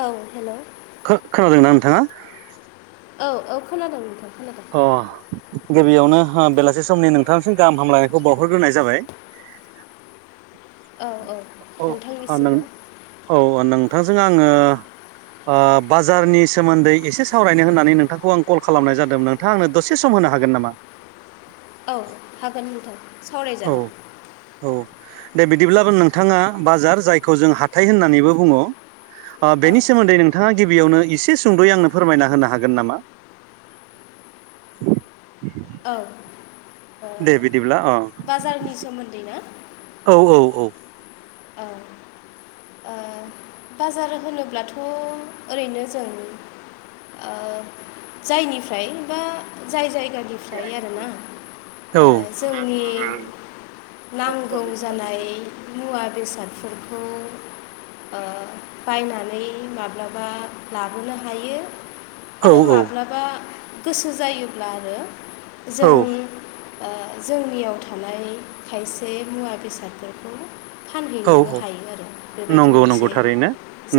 औ हेलौ खो खोनादोंना नोंथाङा? औ औ खोनादों नोंथां। खोनादों अ गिबियावनो बेलासि समनि नोंथांनिसिम गाहाम हामलायनायखौ बावहरग्रोनाय जाबाय। औ औ औ अ नोंथांनिसिमबो नोंऔ नोंथांजों आङो बाजारनि सोमोन्दै एसे सावरायनो होननानै नोंथांखौ आं कल खालामनाय जादोंमोन। नोंथाङा आंनो दसे सम होनो हागोन नामा? औ हागोन नोंथां औ सावरायजागोन। औ दे बिदिब्लाबो नोंथाङा बाजार जायखौ जों हाथाय होननानैबो बुङो। ओ औ बेनि सोमोन्दै नोंथाङा? गिबियावनो एसे सुंद'यै आंनो फोरमायना होनो हागोन नामा? औ दे बिदिब्ला अ बाजारनि सोमोन्दै ना? औ औ औ। औ ओ बाजार होनोब्लाथ' ओरै'नो जों ओ जायनिफ्राय बा जाय जायगानि निफ्राय आरोना ओ जोंनि नांगौ जानाय मुवा बेसादफोरखौ ओ बायनानै माब्लाबा लाबोनो हायो औ आरो माब्लाबा गोसो जायोब्ला आरो औ जों आ जोंनियाव थानाय खायसे मुवा बेसादफोरखौ औ फानहैनोबो औ हायो आरो बेबायदि नंगौ नंगौ मोनसे थारैनो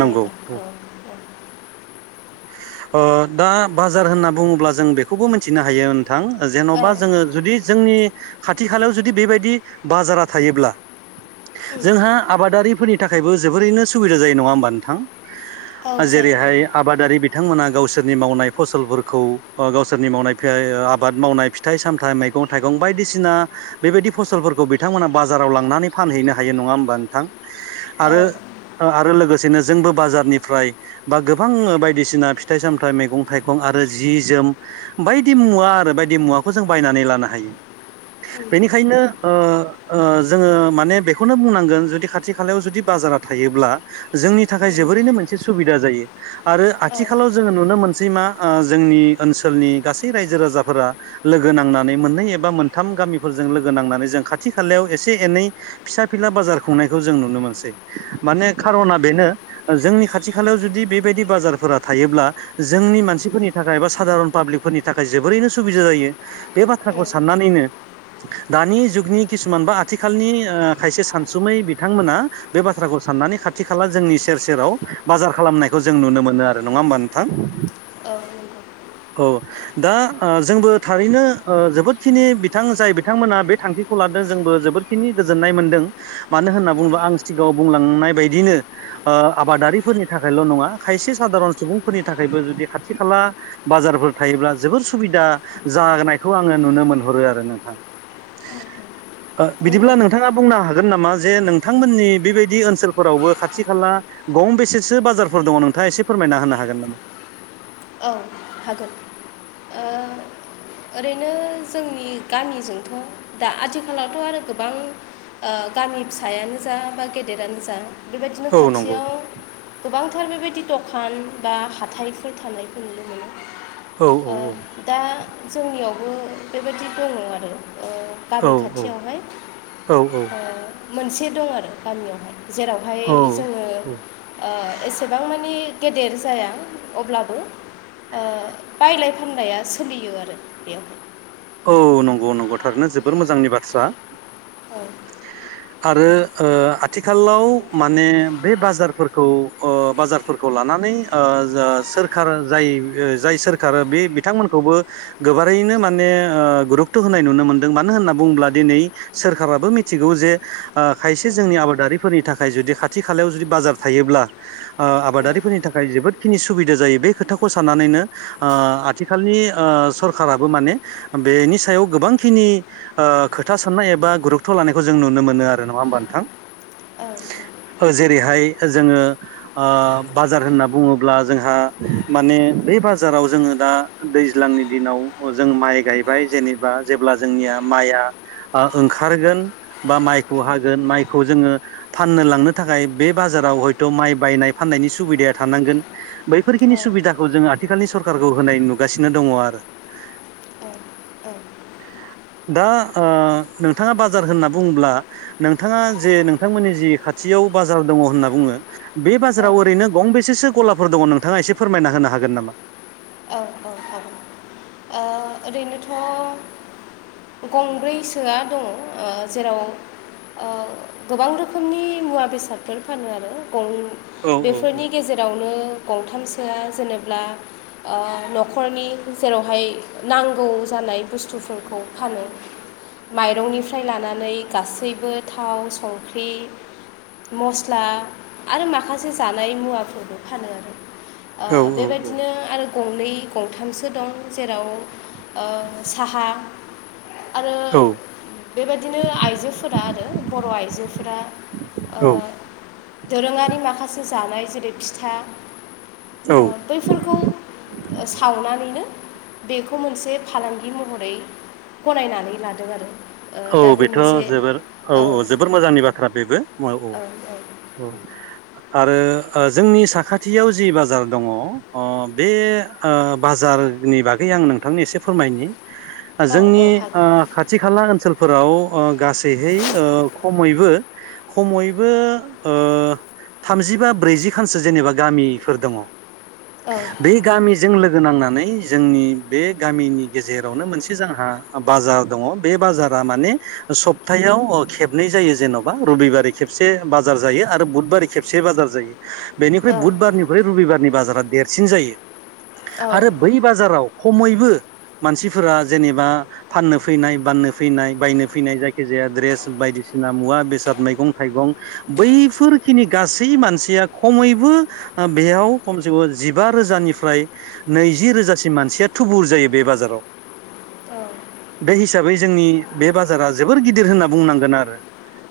नंगौ औ औ। अ दा बाजार होनना बुङोब्ला जों बेखौबो मिथिनो हायो थां औ जेन'बा जोंङो जुदि जोंनि खाथि-खालायाव जुदि बेबायदि बाजारा थायोब्ला जोंहा औ आबादारिफोरनि थाखायबो जोबोरैनो सुबिदा जायो नङा होमबा नोंथां? औ जायो औ। जेरैहाय आबादारि बिथांमोना गावसोरनि मावनाय फसलफोरखौ अ गावसोरनि मावनाय [unintelligible] आबाद मावनाय फिथाइ सामथाइ मैगं थाइगं बायदिसिना बेबायदि फसलफोरखौ बिथांमोना बाजाराव लांनानै फानहैनो हायो नङा हो मबा नोंथां आरो औ ओ आरो लोगोसेनो जोंबो बाजारनिफ्राय बा गो बां बायदिसिना फिथाइ सामथाइ मैगं थाइगं आरो जि जोम बायदि मुवा आरो बायदि मुवा खौ जों बायनानै लानो हायो। बेनिखायनो ओ ओ जोंङो माने बेखौनो बुंनांगोन जुदि खाथि खालायाव जुदि बा जारा थायोब्ला जोंनि थाखाय जोबोरैनो मोनसे सुबिदा जायो। आरो औ आथिखालाव जोंङो नुनो मोनसै मा ओ जोंनि ओनसोलनि गासै रायजो राजाफोरा लोगो नांनानै मोननै एबा मोनथाम गामिफोरजों लोगो नांनानै जों खाथि-खालायाव एसे एनै फिसा फि नला खुंनायखौ जों नुनो मोनसै माने खार'ना बेनो जोंनि खाथि खालायाव जुदि बे बायदि बारफोरा थायोब्ला जोंनि मानसिफोरनि थाखाय एबा साघारन पाब्लिकफोरनि थाखाय जोबोरैनो सुबिदा जायो। बे बाथ्राखौ साननानैनो दानि जुगनि किसुमान बा आथिखालनि ओ खायसे सानसुमै बिथांमोना बे बाथ्राखौ साननानै खाथि खाला जोंनि सेर सेराव बाजार खालामनायखौ जों नुनो मोनो आरो नङा होमबा नोंथां? औ नंगौ। औ दा आ जोंबो थारैनो ओ जोबोदखिनि बिथां जाय बिथांमोना बे थांखिखौ लादों जोंबो जोबोरखिनि गोजोननाय मोनदों मानो होनना बुङोबा आं सिगांङाव बुंलांनाय बायदिनो आ आबादारिफोरनि थाखायल' नङा खायसे साघारन सुबुंफोरनि थाखायबो जुदि खाथि खाला बाजारफोर थायोब्ला जोबोर सुबिदा जानायखौ आंङो नुनो मोनहरो आरो नोंथां। ओ नंगौ बिदिब्ला नोंथाङा बुंनो हागोन? गोन नामा जे नोंथांमोननि बेबायदि ओनसोलफोरावबो खाथि खाला गं बेसेसो बाजार फोर दङ नोंथांङा एसे फोरमायना होनो हागोन नामा? औ हागोन ओ ओरैनो जोंनि गामिजोंथ' दा आथिखालावथ' आरो गोबां ओ गामि फिसायानो जा बा गेदेरानो जा बेबायदिनो औ नंगौ खाथियाव गोबांथार बेबायदि दखान बा हाथायफोर थानाय खौ नुनो मोनो औ ओ दा जोंनियावबो बेबायदि दङ आरो। ओ औ गामि खाथियावहाय औ ओ मोनसे दं आरो गामियावहाय जेरावहाय औ जोंङो औ ओ एसेबां मानि गेदेर जाया अब्लाबो ओ बायलाय फाननाया सोलियो आरो बेयावहाय। औ नंगौ-नंगौ थारैनो जोबोर मोजांनि बाथ्रा। औ आरो ओ आथिखालाव माने बे बाजारफोरखौ ओ बाजारफोरखौ लाना नै ओ जा सोरखार जाय-जाय सोरखार बे बिथांमोनखौबो गोबारैनो माने ओ गुरुकत' होनाय नुनो मोनदों मानो होनना बुङोब्ला दिनै सोरखाराबो मिथिगौ जे आ खायसे जोंनि आबादारिफोरनि थाखाय जुदि खाथि-खालायाव जुदि बाजार थायोब्ला ओ आबादारिफोरनि थाखाय जोबोदखिनि सुबिदा जायो बे खोथाखौ साननानैनो आ आथिखालनि आ सरखाराबो माने बेनि सायाव गोबांखिनि आ खोथा साननाय एबा गुरुक्थ' लानायखौ जों नुनो मोनो आरो नङा होनबा नों थां। औ। जेरैहाय जोङो बाजार होनना बुङोब्ला जोंहा माने बे बाजाराव जोङो दा दैज्लांनि दिनाव जों माइ गाय जेनेबा जेब्ला जोंनिया माइया आ ओंखारगोन बा माइखौ हागोन माइखौ जोङो फाननो लांनो थाखाय बे बाजार हयथ' माइ बायनाय फाननायनि सुबिदाया थानांगोन बैफोरखिनि औ सुबिदाखौ जोंङो आथिखालनि सरखारारखौ होनाय नुगासिनो दङ आरो औ औ [inaudible] दा ओ नोंथाङा बाजार होनना बुङोब्ला नोंथाङा जे नोंथांमोननि जि खाथियाव बाजाराव दङ होनना बुङो बे बाजाराव ओरैनो गंबेसेसो गलाफोर दङ नोंथाङा एसे फोरमायना होनो हागोन नामा औ औ औ ओ थाबाय ओरैनोथ' गंब्रैसोआ दङ ओ जेराव ओ गोबां रोखोमनि मुवा बेसादफोर फानो आरो गं औ औ बेफोरनि गेजेरावनो गंथामसोआ जेनेल्बा ओ न'खरनि जेरावहाय नांगौ जानाय बुस्थुफोरखौ फानो माइरंनिफ्राय लानानै गासैबो थाव संख्रि मस्ला आरो माखासे जानाय मुवाफोरबो फानो आरो ओ औ बेबायदिनो आरो गंनै गंथामसो दं जेराव ओ साहा आरो औ बेबायदिनो आइजोफोरा आरो बर' आइजोफोरा ओ औ दोरोङारि माखासे जानाय जेरै फिथा औ ओ बैफोरखौ सावनानैनो बेखौ मोनसे फालांगि महरै गनायनानै लादों आरो औ दा बे बेथ' मोनसे जोबोर औ औ जोबोर मोजांनि बाथ्रा बेबो औ औ आरो ओ जोंनि साखाथियाव जि बाजार दङ ओ बे ओ बाजारनि बागै आं नोंथांनि एसे फोरमायनि औ जोंनि औ ओ हागोन खाथि खाला ओनसोल फोराव ओ गासैहै खमैबो खमैबो ओ थामजि बा ब्रैजि खानसो जेनेबा गामिफोर दङ औ बे गामिजों लोगो नांनानै जोंनि बे गामिनि गेजेरावनो मोनसे जोंहा बाजार दङ बे बाजार लामानि सप्तायाव खेबनै जायो जेन'बा रबिबार खेबसे बाजार जायो आरो बु बार खेबसे बाजार जायो बेनिख्रुइ औ बुधबारनिख्रुइ रबिबारनि बाजारा देरसिन जायो औ आरो बै बाजाराव खमैबो मानसिफोरा जेनेबा फाननो फैनाय बाननो फैनाय बायनो फैनाय जायखि जाया द्रेस बायदिसिना मुवा बेसाद मैगं थाइगं बैफोर खिनि गासै मानसिया खमैबो बेयाव खमसे खम जिबा रोजानिफ्राय नैजि रोजासिम मानसिया थुबुर जायो बे बाजाराव बे हिसाबै जोंनि बे बाजारा जोबोर गिदिर होनना बुंनांगोन आरो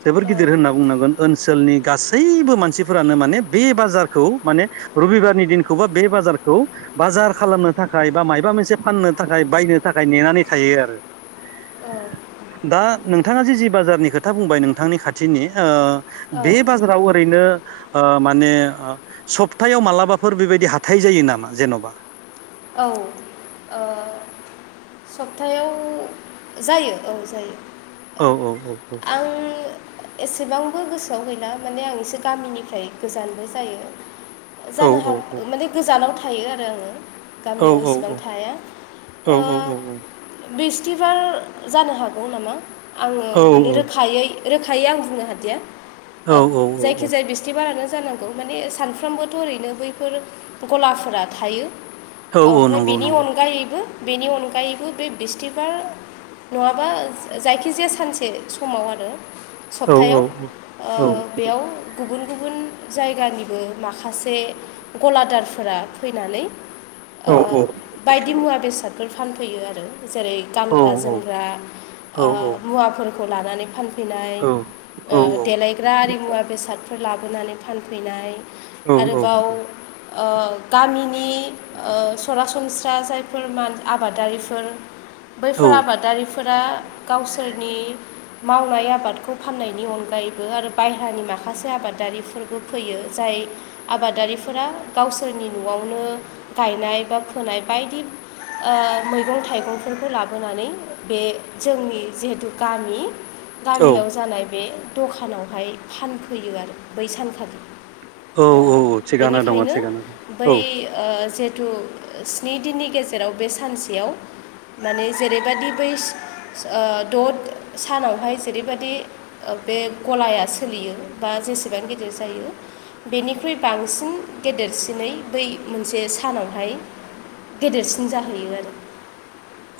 जोबोर गिदिर होनना बुंनांगोन ओनसोलनि गासैबो मानसिफोरानो माने बे बाजारखौ माने रबिबारनि दिनखौबा बे बाजारखौ बाजार खालामनो थाखाय बा माबा मोनसे फाननो थाखाय बायनो थाखाय नेनानै थायो आरो औ दा नोंथाङा जे जि बाजारनि खोथा बुंबाय नोंथांनि खाथिनि औ बे बाजाराव ओरैनो माने सप्तायाव मालाबाफोर बेबायदि हाथाय जायो नामा जेन'बा औ सप्थायायाव जायो औ जायो औ औ औ औ आं एसेबांबो गोसोआव गैला माने आं एसे गामिनिफ्राय गोजानबो जायो औ जानो हाग माने गोजानाव थायो आरो आङो औ गामियाव इसेबां थाया औ ओ बिस्थिबार जानो हागौ नामा आङो औ माने औ औ रोखायै रोखायै आं बुंनो हादिया औ ओ औ जायखिजाया बिस्थिबारानो जानांगौ माने सानफ्रामबोथ' ओरैनो बैफोर गलाफोरा थायो औ औ ओमफ्राय नंगौ बेनि नंगौ अनगायैबो बेनि अनगायैबो बे बिस्थिबार नङाबा जायखिजाया सानसे समाव आरो औ औ सप्तायाव ओ औ बेयाव गुबुन-गुबुन जायगानिबो माखासे गलादारफोरा फैनानै औ ओ बायदि मुवा बेसादफोर फानफैयो आरो जेरै औ गानग्रा जोमग्रा ओ औ मुवाफोरखौ लानानै फान फैनाय ओ देलायग्रा आरि मुवा बेसादफोर लाबोनानै फानफैनाय आरोबाव ओ गामिनि ओ सरासन स्रा जायफोर मान आबादारिफोर बैफोर आबादारिफोरा गावसोर [inaudible] मावनाय आबादखौ फान्नायनि अनगायैबो आरो बाह्रानि माखासे आबादारिफोरबो फैयो जाय हाय आबादारिफोरा गावसोरनि न'आवनो गायनाय बा फोनाय बायदि ओ मैगं-थाइगंफोरखौ लाबोनानै बे जोंनि जिहेथु गामि गामियाव औ जानाय बे दखानावहाय फानफैयो आरो बै सानखालि औ ओ औ औ थिगानो दङ बेनिखायनो थिगानो दङ औ बै ओ थु स्नि दिननि गेजेराव बे सानसेयाव माने जेरैबादि बैस ओस ओ दद सानावहाय जेरैबायदि ओ बे गलाया सोलियो बा जेसेबां गिदिर जायो बेनिख्रुइ बांसिन गेदेरसिनै बै मोनसे सानाव बेहाय गेदेरसिन जाहैयो आरो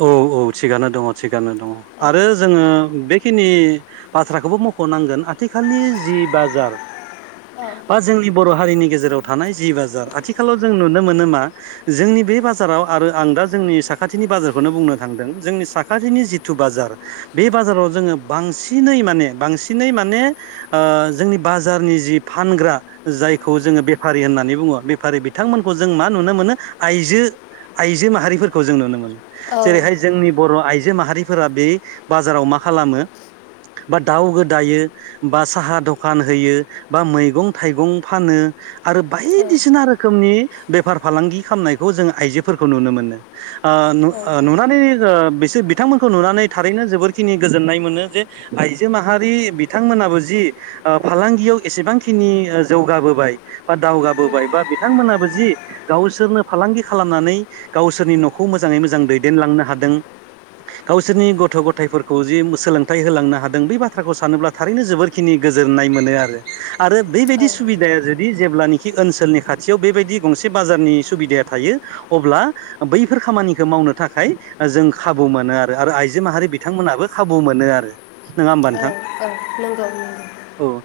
औ-औ थिगानो दङ थिगानो दङ औ आरो जोङो बे खिनि बाथ्राखौबो मख'नांगोन आथिखालनि जि बाजार बा जोंनि बर' हारिनि गेजे जेराव थानाय जि बाजार आथिखालाव जों नुनो मोनो मा जोंनि बे बाजाराव आरो आं दा जोंनि साख खाथिनि बाजार खौबुंनो थांदों जोंनि साखाथिनि जिथु बाजार बे बाजाराव जोङो बांसिनै माने बां सिनै माने ओ जोंनि बाजारनि जि फानग्रा जायखौ जोङो बेफारि होननानै बुङो बेफारि बिथांमोनखौ जों मा नुनो मोनो आइजो आइजो माहारिफोरखौ जों नुनो मोनो औ जेरैहाय जोंनि बर' आइजो माहारिफोरा बे बाजाराव मा खालामो बा दाउ गोदायो बा साहा दखान होयो बा मैगं-थाइगं फानो आरो बायदिसिना रोखोमनि बेफार फालांगि खालामनायखौ जोंङो आइजोफोरखौ नुनो मोनो ओ नु नुनानै ओ बिसो बिथांमोनखौ नुनानै थारैनो जोबोरखिनि गोजोननाय मोनो जे आइजो माहारि बिथांमोन नाबो जि ओ फालांगियाव एसेबांखिनि जौगाबोबाय बा दावगाबोबाय बा बिथां मोनहाबो जि गावसोरनो फालांगि खालामनानै गावसोरनि न'खौ मोजाङै मोज जां दैदेनलांनो हादों। गावसोरनि गथ' गथायफोरखौ जि सोलोंथाइ होलांनो हादों बे बाथ्राखौ सानोब्ला थारैनो जोबोरखिनि गोजोननाय मोनो आरो आरो औ बेबायदि सुबिदाया जुदि जेब्लानिखि ओनसोलनि खाथियाव बेबायदि गंसे बाजारनि सुबिदाया थायो अब्ला बैफोर खामानि खो मावनो थाखाय जों खाबु मोनो आरो आरो आइजो माहारि बिथांमोनाबो खाबु मोनो आरो नङा होमबा नों ओ नंगौ नंगौ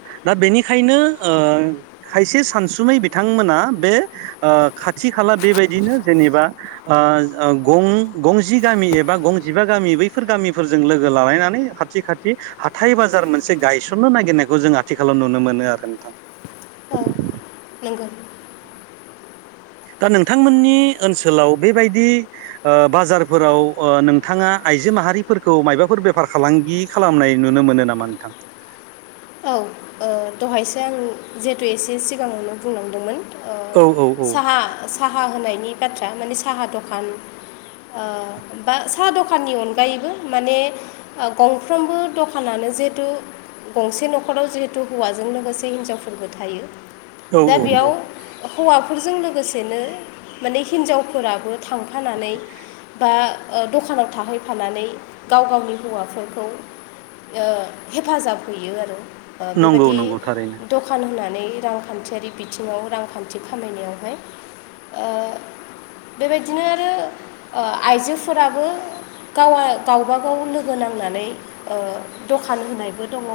दा बेनिखायनो ओ खायसे सानसुमै बिथांमोना बे ओ खाथि थि खाला बेबायदिनो जेनेबा ओ ओं गं गंजि गामि एबा गंजिबा गामि बैफोर गामिफोरजों लोगो लालायनानै खाथि खाथि हाथाय बाजार मोनसे गायसननो नागिरनायखौ जों आथिखालाव नुनो मोनो आरो नोंथां। औ नंगौ दा नोंथांमोननि ओनसोलाव बेबायदि ओ बाजारफोराव ओ नोंथाङा आइजो माहारिफोरखौ मायबाफोर बेफार फालांगि खालामनाय नुनो मोनो नामा नोंथां? औ ओ दहायसो आं जिहेथु एसे सिगाङावनो बुंलांदोंमोन। ओ औ औ साहा साहा होनायनि बाथ्रा माने साहा दखान ओ बा साहा दखाननि अनगायैबो माने गंफ्रोमबो दखानानो जिहेतु गंसे न'खराव जिहेथु हौवाजों लोगोसे हिनजावफोरबो थायो। औ दा औ बेयाव औ हौवा फोरजों लोगोसेनो माने हिनजावफोराबो थांफानानै बा ओ दखानाव थाहैफानानै गाव गावनि हौवाफोरखौ ओ हेफाजाब हैयो आरो ओ नंगौ बेबायदि नंगौ थारैनो दखान होना नै रांखान्थियारि बिथिङाव रांखान्थि खामायनायावहाय ओ बेबायदिनो आरो ओ आइजोफोराबो गावा गावबाागाव लोगो नांनानै ओ दखान होनायबो दङ।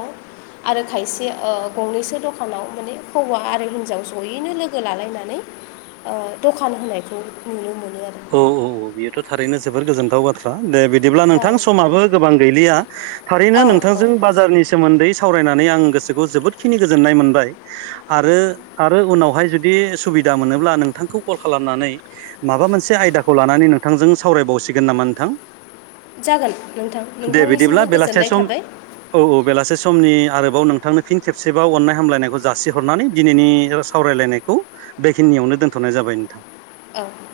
आरो खायसे ओ गंनैसो दखानाव माने हौवा आरो हिनजाव जयैनो लोगो लालायनानै ओ दखान होनायखौ नुनो मोनो। आरो औ औ औ बेयोथ' थारैनो जोबोर गोजोनथाव बाथ्रा। दे बिदिब्ला औ नोंथां समाबो गोबां गैलिया थारैनो औ औ नोंथांजों बाजारनि सोमोन्दै सावरायनानै आं गोसोखौ जोबोदखिनि गोजोननाय मोनबाय आरो आरो उनावहाय जुदि सुबिद दा मोनोब्ला नोंथांखौ कल खालामनानै माबा मोन से आयदाखौ लानानै नोंथांजों सावरायबावसिगोन नामा नोंथां? जागोन नोंथां दे बिदिब्ला नोंथांनिसिमबो बेलासे गोजोननाय सम थाबाय। औ औ बेलासे समनि आरोबाव नों थांनो फिन खेबसेबाव अननाय हामलायनायखौ जासिहरनानै दिनैनि सावरायलायनायखौ बेखिनियावनो दोनथ' नाय जाबाय नोंथां। औ